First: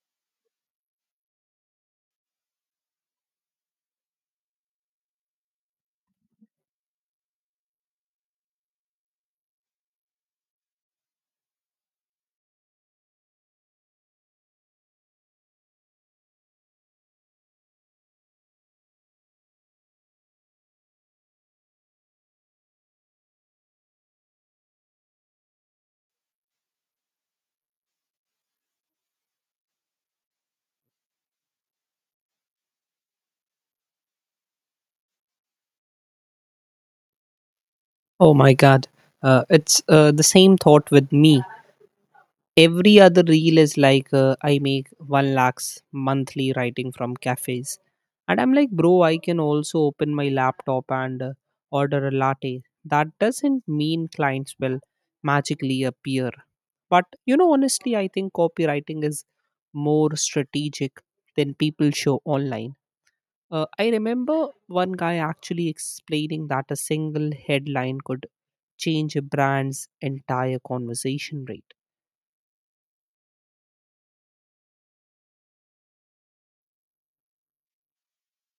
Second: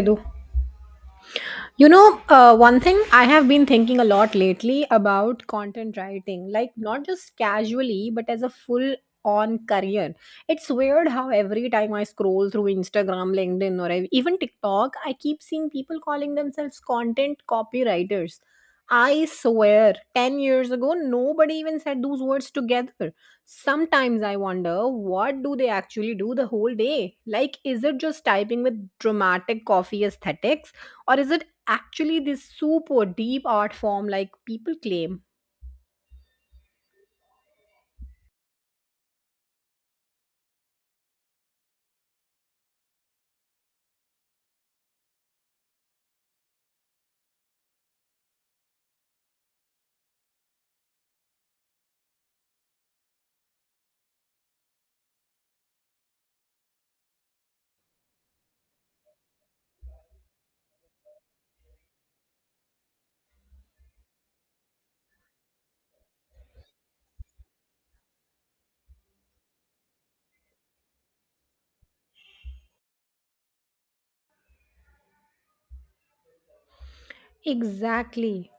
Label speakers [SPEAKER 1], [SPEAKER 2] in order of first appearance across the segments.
[SPEAKER 1] Dedo One thing I have been thinking a lot lately about content writing, like not just casually, but as a full on career. It's weird how every time I scroll through Instagram, LinkedIn, or even TikTok, I keep seeing people calling themselves content copywriters. I swear, 10 years ago, nobody even said those words together. Sometimes I wonder, what do they actually do the whole day? Like, is it just typing with dramatic coffee aesthetics? Or is it actually this super deep art form like people claim?
[SPEAKER 2] Oh my God. It's the same thought with me. Every other reel is like I make 1 lakhs monthly writing from cafes. And I'm like, bro, I can also open my laptop and order a latte. That doesn't mean clients will magically appear. But, you know, honestly, I think copywriting is more strategic than people show online. I remember one guy actually explaining that a single headline could change a brand's entire conversation rate.
[SPEAKER 1] Exactly.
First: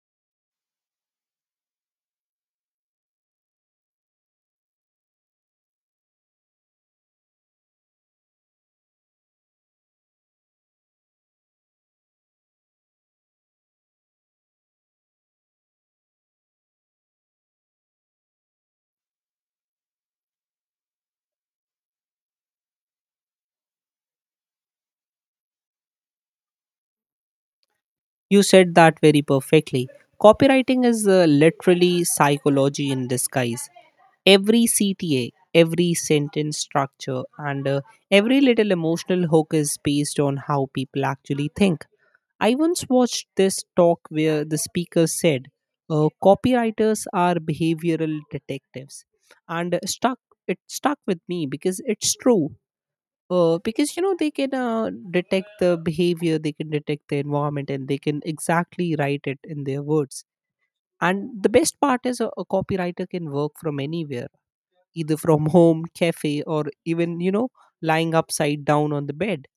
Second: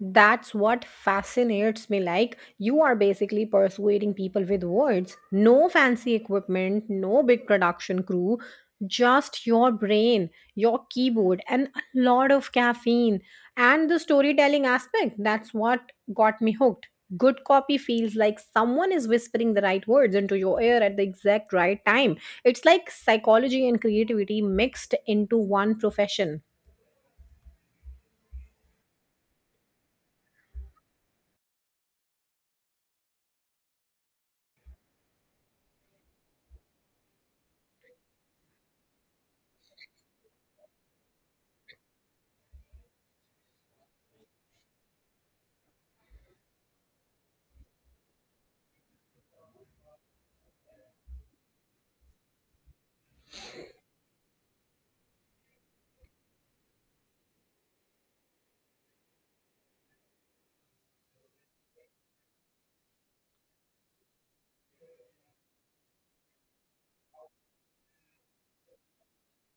[SPEAKER 1] That's what fascinates me. Like, you are basically persuading people with words. No fancy equipment, no big production crew, just your brain, your keyboard, and a lot of caffeine. And the storytelling aspect, that's what got me hooked. Good copy feels like someone is whispering the right words into your ear at the exact right time. It's like psychology and creativity mixed into one profession.
[SPEAKER 2] You said that very perfectly. Copywriting is literally psychology in disguise. Every CTA, every sentence structure, and every little emotional hook is based on how people actually think. I once watched this talk where the speaker said, copywriters are behavioral detectives. And uh, stuck, it stuck with me because it's true, because, you know, they can detect the behavior, they can detect the environment, and they can exactly write it in their words. And the best part is a copywriter can work from anywhere, either from home, cafe, or even, you know, lying upside down on the bed.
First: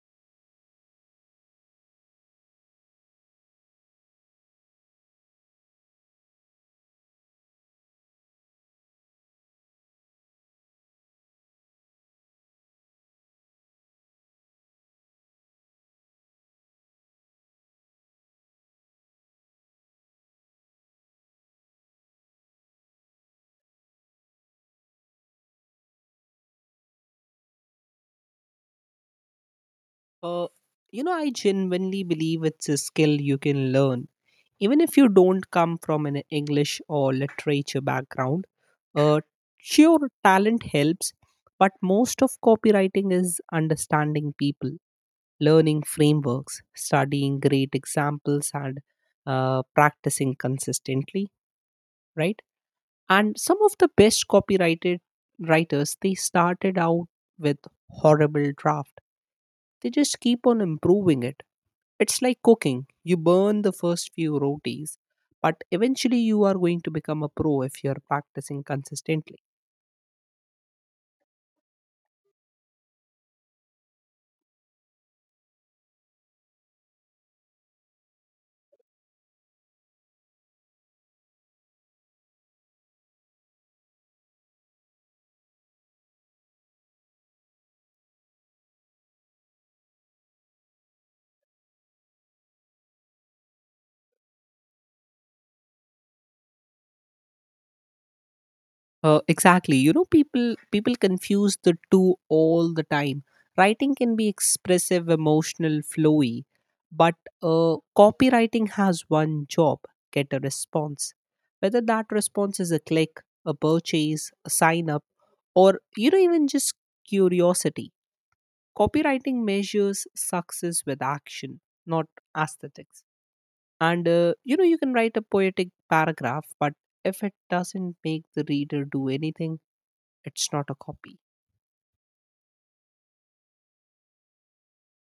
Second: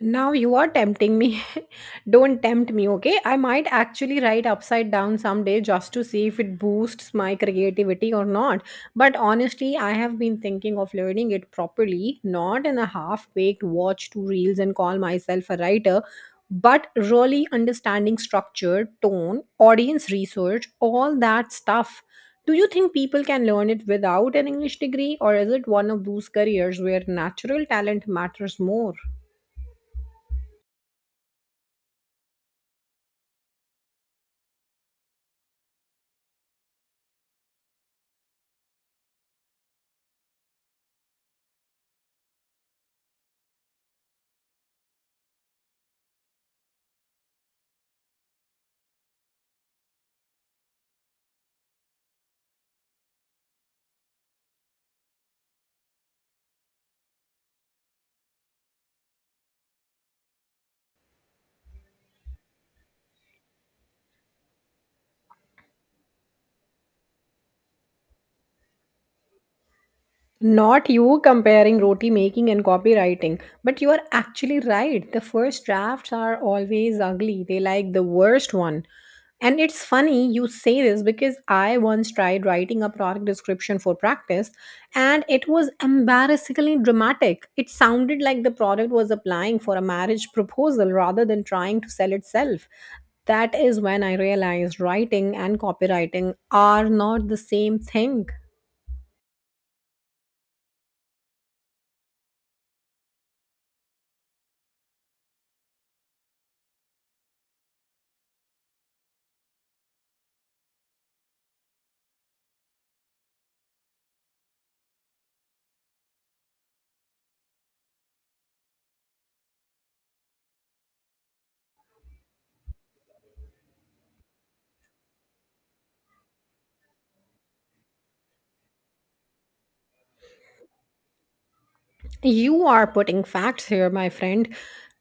[SPEAKER 1] Now you are tempting me. Don't tempt me, okay? I might actually write upside down someday just to see if it boosts my creativity or not. But honestly, I have been thinking of learning it properly, not in a half baked watch two reels and call myself a writer, but really understanding structure, tone, audience research, all that stuff. Do you think people can learn it without an English degree, or is it one of those careers where natural talent matters more?
[SPEAKER 2] uh, you know, I genuinely believe it's a skill you can learn even if you don't come from an English or literature background. uh, sure, talent helps, but most of copywriting is understanding people, learning frameworks, studying great examples, and practicing consistently, right? And some of the best copyrighted writers, they started out with horrible draft. They just keep on improving it. It's like cooking. You burn the first few rotis, but eventually you are going to become a pro if you're practicing consistently.
[SPEAKER 1] Not you comparing roti making and copywriting, but you are actually right. The first drafts are always ugly, they like the worst one. And it's funny you say this because I once tried writing a product description for practice and it was embarrassingly dramatic. It sounded like the product was applying for a marriage proposal rather than trying to sell itself. That is when I realized writing and copywriting are not the same thing.
[SPEAKER 2] Exactly. You know, people confuse the two all the time. Writing can be expressive, emotional, flowy, but copywriting has one job: get a response. Whether that response is a click, a purchase, a sign up, or, you know, even just curiosity. Copywriting measures success with action, not aesthetics. And you know, you can write a poetic paragraph, but if it doesn't make the reader do anything, it's not a copy.
[SPEAKER 1] You are putting facts here, my friend.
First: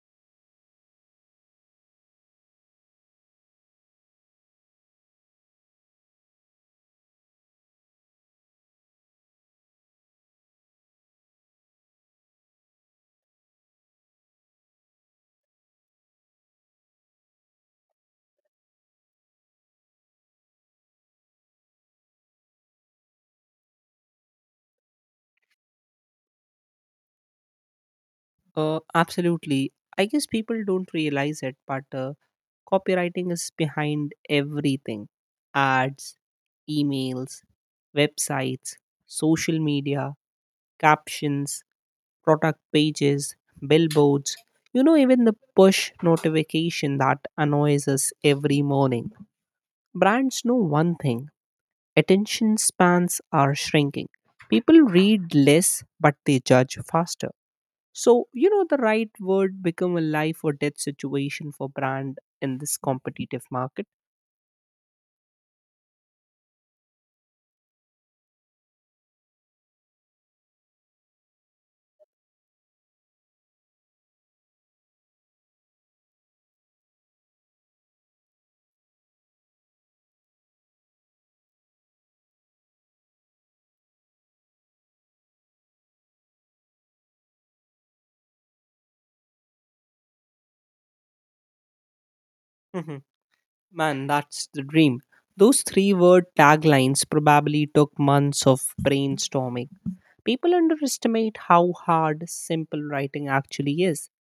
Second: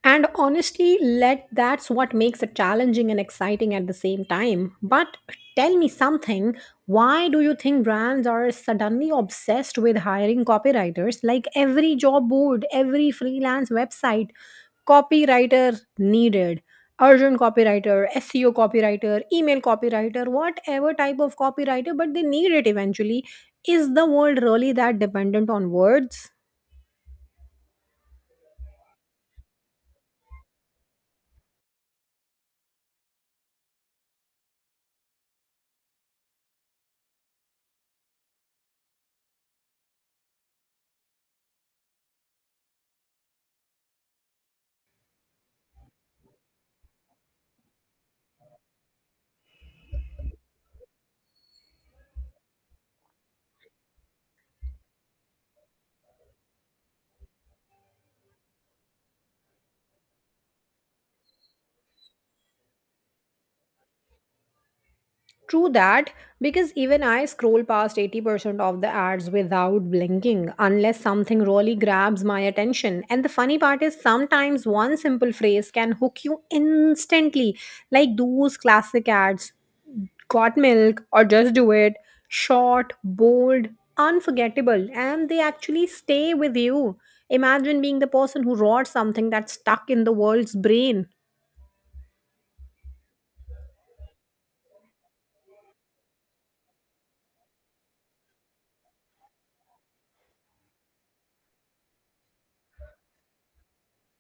[SPEAKER 1] And honestly, let that's what makes it challenging and exciting at the same time. But tell me something, why do you think brands are suddenly obsessed with hiring copywriters? Like every job board, every freelance website, copywriter needed. Urgent copywriter, SEO copywriter, email copywriter, whatever type of copywriter, but they need it eventually. Is the world really that dependent on words?
[SPEAKER 2] Absolutely. I guess people don't realize it, but copywriting is behind everything: ads, emails, websites, social media, captions, product pages, billboards. You know, even the push notification that annoys us every morning. Brands know one thing: attention spans are shrinking. People read less, but they judge faster. So, you know, the right word become a life or death situation for brand in this competitive market.
[SPEAKER 1] True that, because even I scroll past 80% of the ads without blinking unless something really grabs my attention. And the funny part is, sometimes one simple phrase can hook you instantly, like those classic ads got milk or just do it, short, bold, unforgettable, and they actually stay with you. Imagine being the person who wrote something that's stuck in the world's brain.
[SPEAKER 2] Mhm. Man, that's the dream. Those three word taglines probably took months of brainstorming. People underestimate how hard simple writing actually is.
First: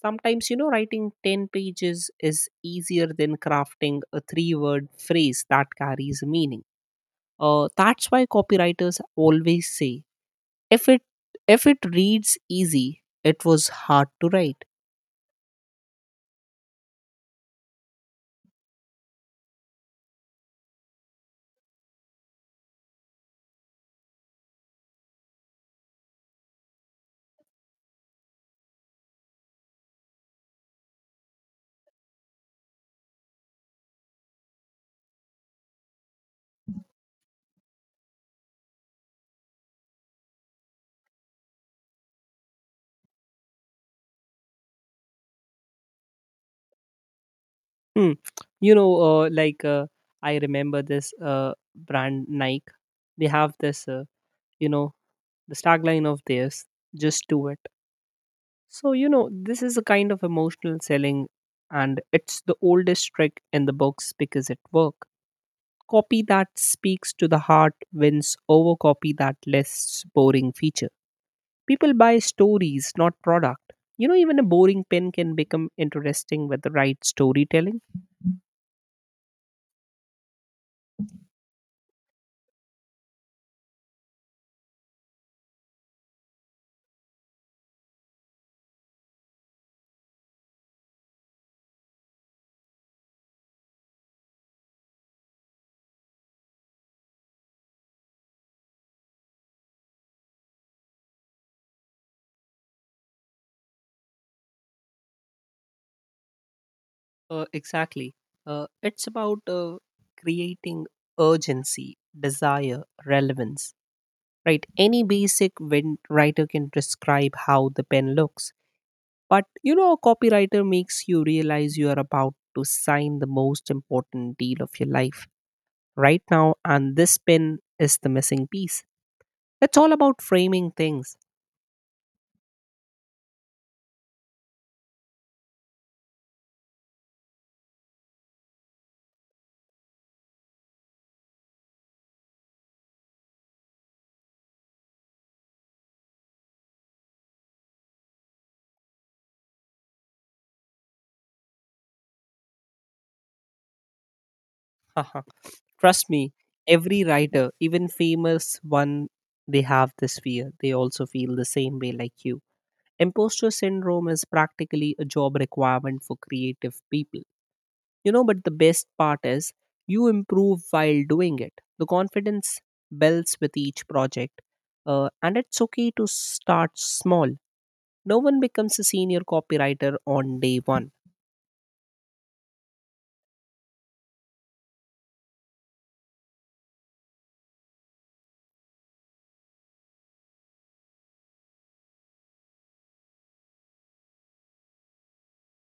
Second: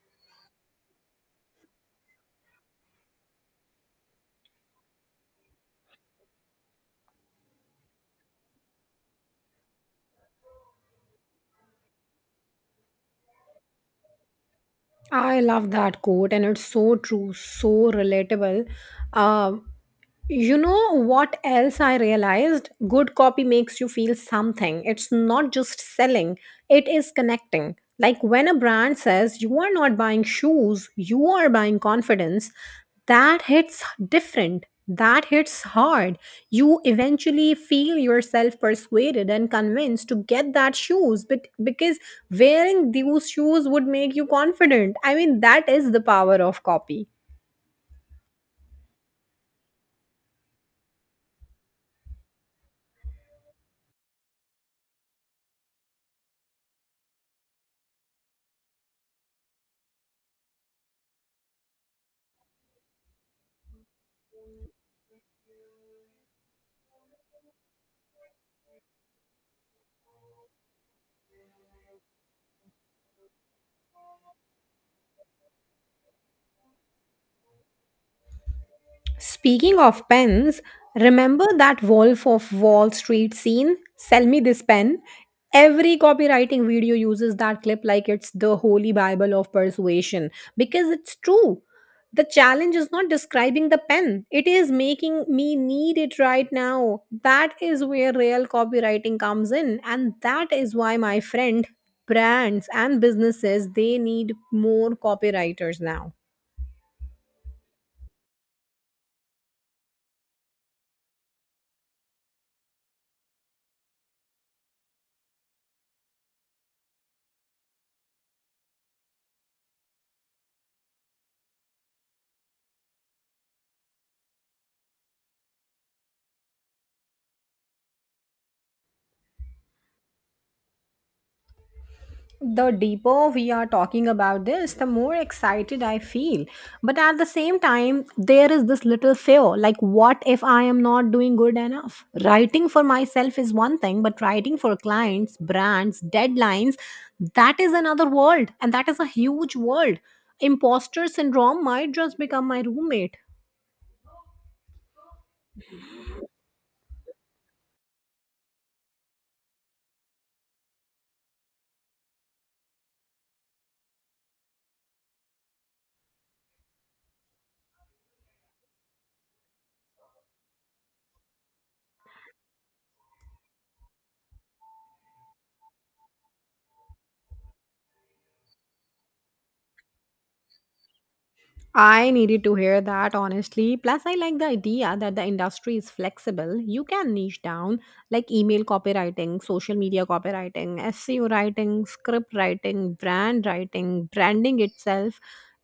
[SPEAKER 2] Sometimes, you know, writing 10 pages is easier than crafting a three word phrase that carries meaning. That's why copywriters always say, if it if it reads easy, it was hard to write.
[SPEAKER 1] I love that quote, and it's so true, so relatable. Uh, you know what else I realized? Good copy makes you feel something. It's not just selling, it is connecting. Like when a brand says you are not buying shoes, you are buying confidence, that hits different. That hits hard. You eventually feel yourself persuaded and convinced to get that shoes but because wearing those shoes would make you confident. I mean, that is the power of copy.
[SPEAKER 2] Hmm. You know, like, I remember this brand Nike. They have this, you know, the tagline of theirs, just do it. So, you know, this is a kind of emotional selling, and it's the oldest trick in the books because it works. Copy that speaks to the heart wins over copy that lists boring feature. People buy stories, not product. You know, even a boring pen can become interesting with the right storytelling.
[SPEAKER 1] Speaking of pens, remember that Wolf of Wall Street scene? Sell me this pen. Every copywriting video uses that clip like it's the holy bible of persuasion because it's true. The challenge is not describing the pen, it is making me need it right now. That is where real copywriting comes in, and that is why, my friend, brands and businesses they need more copywriters now.
[SPEAKER 2] Exactly. It's about creating urgency, desire, relevance. Right? Any basic writer can describe how the pen looks. But you know, a copywriter makes you realize you are about to sign the most important deal of your life right now, and this pin is the missing piece. It's all about framing things.
[SPEAKER 1] The deeper we are talking about this, the more excited I feel. But at the same time, there is this little fear like, what if I am not doing good enough? Writing for myself is one thing, but writing for clients, brands, deadlines, that is another world. And that is a huge world. Imposter syndrome might just become my roommate.
[SPEAKER 2] Haha. Trust me, every writer, even famous one, they have this fear. They also feel the same way like you. Imposter syndrome is practically a job requirement for creative people. You know, but the best part is you improve while doing it. The confidence builds with each project, and it's okay to start small. No one becomes a senior copywriter on day one.
[SPEAKER 1] I needed to hear that honestly. Plus, I like the idea that the industry is flexible. You can niche down like email copywriting, social media copywriting, SEO writing, script writing, brand writing, branding itself.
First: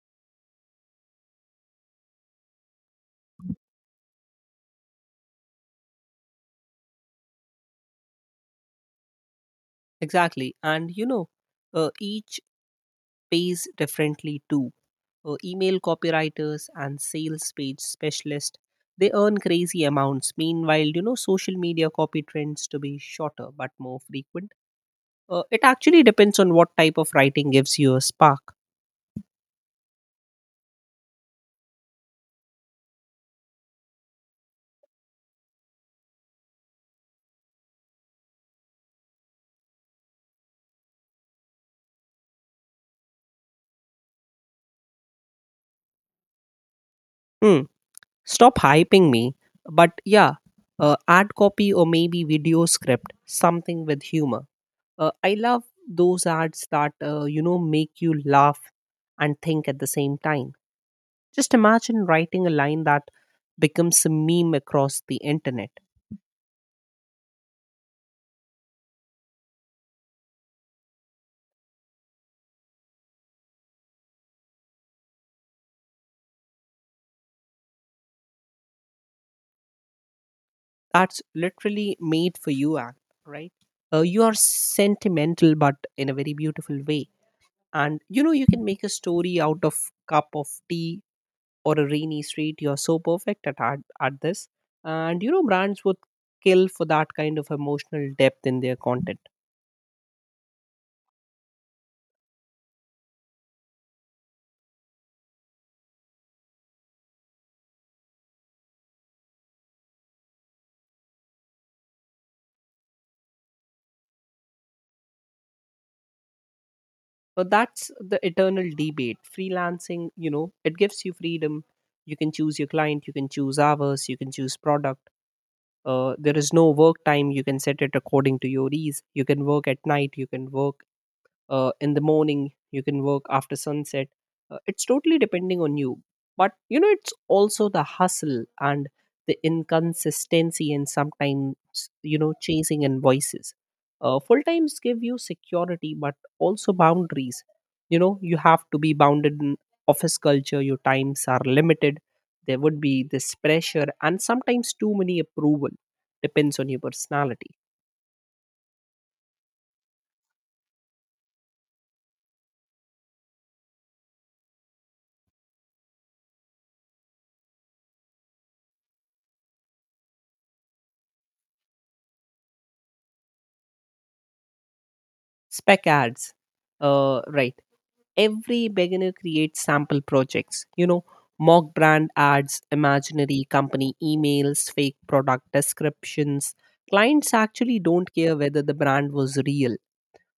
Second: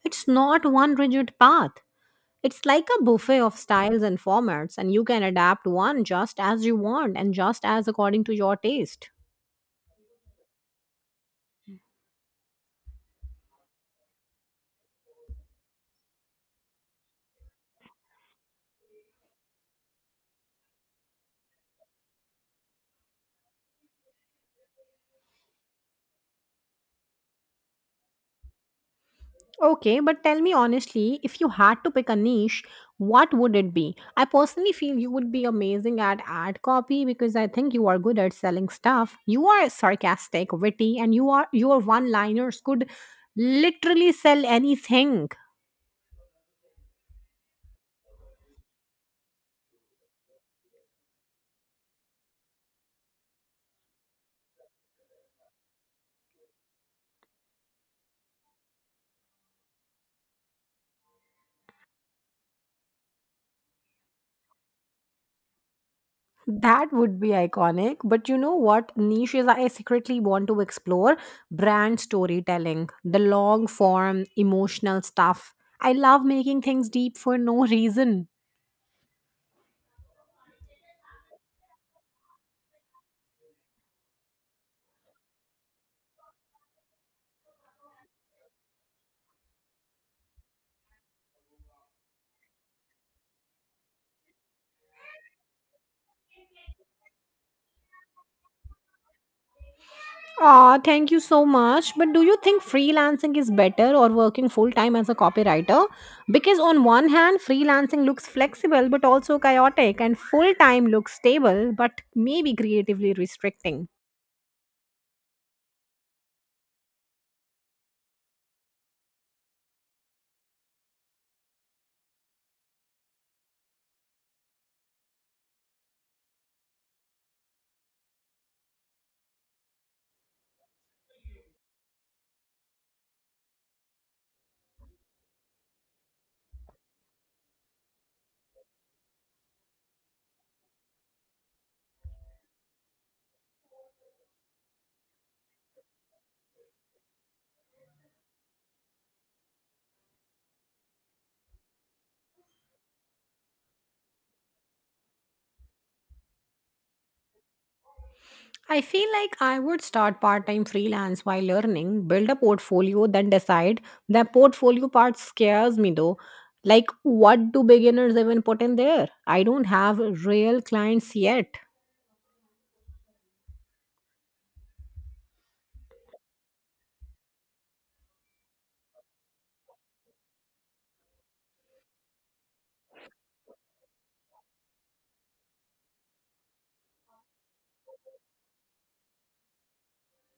[SPEAKER 1] It's not one rigid path. It's like a buffet of styles and formats, and you can adapt one just as you want and just as according to your taste.
[SPEAKER 2] Exactly. And you know, each pays differently too. Email copywriters and sales page specialists, they earn crazy amounts. Meanwhile, you know, social media copy trends to be shorter but more frequent. It actually depends on what type of writing gives you a spark.
[SPEAKER 1] Okay, but tell me honestly, if you had to pick a niche, what would it be? I personally feel you would be amazing at ad copy because I think you are good at selling stuff. You are sarcastic, witty, and you are your one-liners could literally sell anything.
[SPEAKER 2] Hmm. Stop hyping me. But yeah, ad copy or maybe video script, something with humor. I love those ads that, you know, make you laugh and think at the same time. Just imagine writing a line that becomes a meme across the internet.
[SPEAKER 1] That would be iconic. But you know what niches I secretly want to explore? Brand storytelling, the long form, emotional stuff. I love making things deep for no reason.
[SPEAKER 2] That's literally made for you right. You are sentimental but in a very beautiful way, and you know, you can make a story out of cup of tea or a rainy street. You're so perfect at, at this, and you know, brands would kill for that kind of emotional depth in their content.
[SPEAKER 1] Ah, thank you so much. But do you think freelancing is better or working full time as a copywriter? Because on one hand, freelancing looks flexible but also chaotic, and full time looks stable but maybe creatively restricting.
[SPEAKER 2] But that's the eternal debate. Freelancing, you know, it gives you freedom. You can choose your client, you can choose hours, you can choose product. There is no work time, you can set it according to your ease. You can work at night, you can work in the morning, you can work after sunset. It's totally depending on you. But you know, it's also the hustle and the inconsistency, and sometimes, you know, chasing invoices. Full times give you security but also boundaries. You know, you have to be bounded in office culture, your times are limited, there would be this pressure and sometimes too many approval. Depends on your personality.
[SPEAKER 1] I feel like I would start part time freelance while learning, build a portfolio, then decide. The portfolio part scares me though. Like, what do beginners even put in there? I don't have real clients yet.
[SPEAKER 2] Spec ads. Right. Every beginner creates sample projects, you know, mock brand ads, imaginary company emails, fake product descriptions. Clients actually don't care whether the brand was real,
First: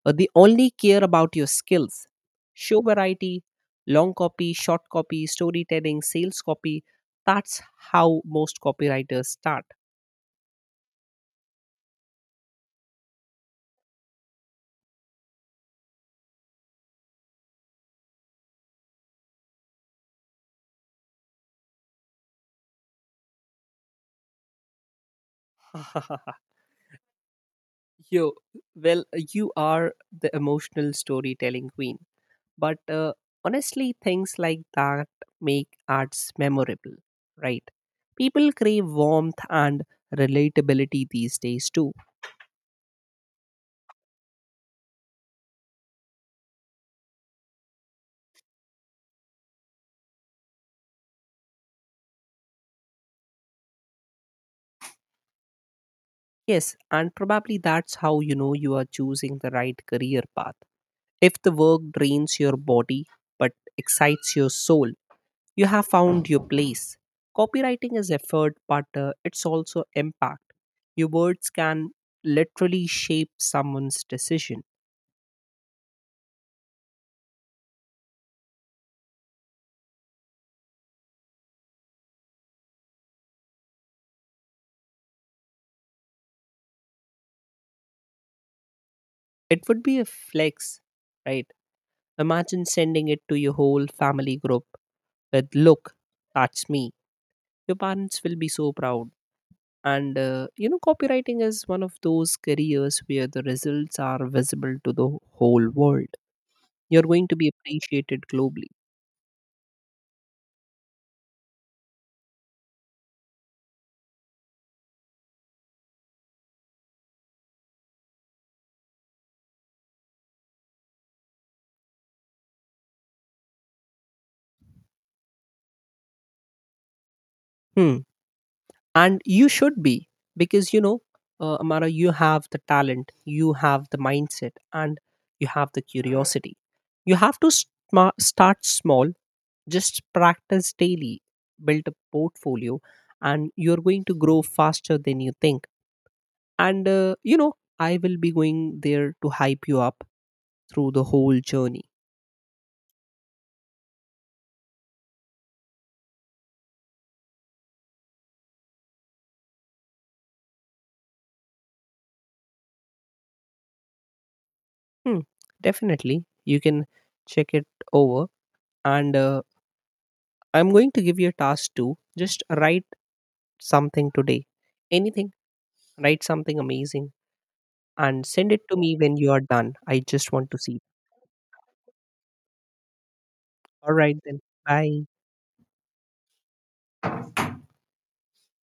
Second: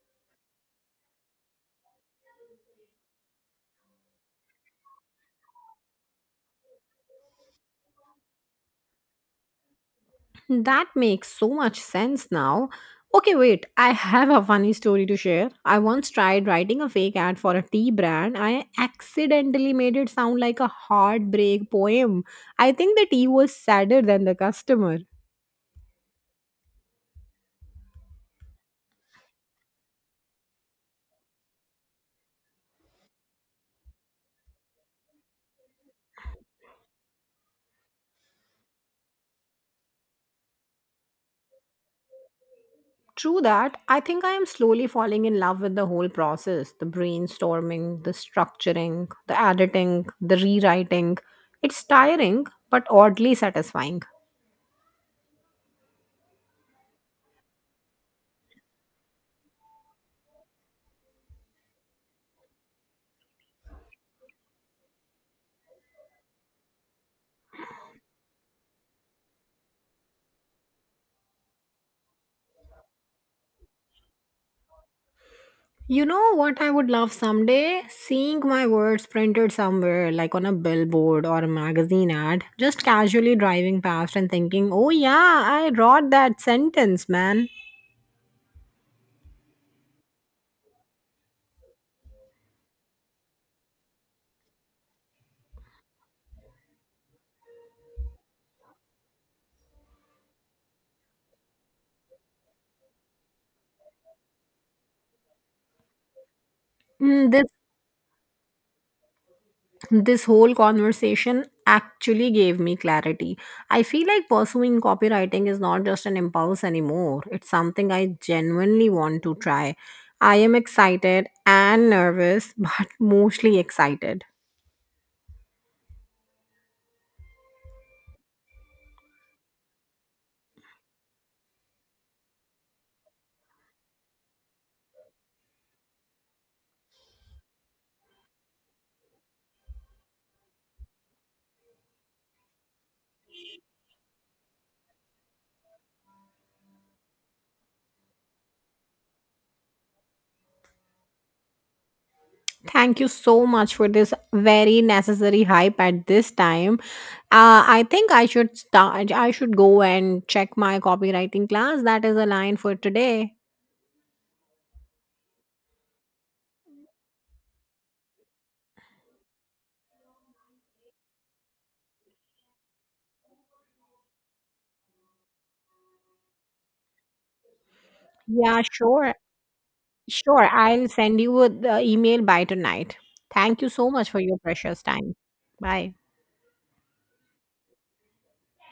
[SPEAKER 2] they only care about your skills. Show variety: long copy, short copy, storytelling, sales copy. That's how most copywriters start.
[SPEAKER 1] That makes so much sense now. Okay, wait, I have a funny story to share. I once tried writing a fake ad for a tea brand. I accidentally made it sound like a heartbreak poem. I think the tea was sadder than the customer.
[SPEAKER 2] Yo, well, you are the emotional storytelling queen. But honestly, things like that make ads memorable, right? People crave warmth and relatability these days too.
[SPEAKER 1] True that, I think I am slowly falling in love with the whole process, the brainstorming, the structuring, the editing, the rewriting. It's tiring, but oddly satisfying.
[SPEAKER 2] Yes, and probably that's how you know you are choosing the right career path. If the work drains your body but excites your soul, you have found your place. Copywriting is effort, but it's also impact. Your words can literally shape someone's decision.
[SPEAKER 1] You know what I would love someday? Seeing my words printed somewhere, like on a billboard or a magazine ad, just casually driving past and thinking, oh yeah, I wrote that sentence, man.
[SPEAKER 2] It would be a flex, right? Imagine sending it to your whole family group with, look, that's me. Your parents will be so proud. And you know, copywriting is one of those careers where the results are visible to the whole world. You're going
[SPEAKER 1] Mm,
[SPEAKER 2] to
[SPEAKER 1] This,
[SPEAKER 2] be appreciated globally.
[SPEAKER 1] this whole conversation actually gave me clarity. I feel like pursuing copywriting is not just an impulse anymore, it's something I genuinely want to try. I am excited and nervous, but mostly excited.
[SPEAKER 2] Hmm. And you should be, because you know, Amara, you have the talent, you have the mindset, and you have the curiosity. You have to start small. Just practice daily, build a portfolio, and you're going to grow faster than you think. And, you know, I will be going there to hype you up through the whole journey.
[SPEAKER 1] Thank you so much for this very necessary hype at this time. I think I should start. I should go and check my copywriting class. That is a line for today.
[SPEAKER 2] Hmm, definitely. You can check it over. And I'm going to give you a task too. Just write something today. Anything. Write something amazing and send
[SPEAKER 1] Yeah,
[SPEAKER 2] it to me
[SPEAKER 1] sure,
[SPEAKER 2] when you are done. I just
[SPEAKER 1] sure.
[SPEAKER 2] want to see.
[SPEAKER 1] I'll send you the email by tonight. Thank you so
[SPEAKER 2] All
[SPEAKER 1] much
[SPEAKER 2] right,
[SPEAKER 1] for your
[SPEAKER 2] then.
[SPEAKER 1] precious
[SPEAKER 2] Bye.
[SPEAKER 1] time. Bye.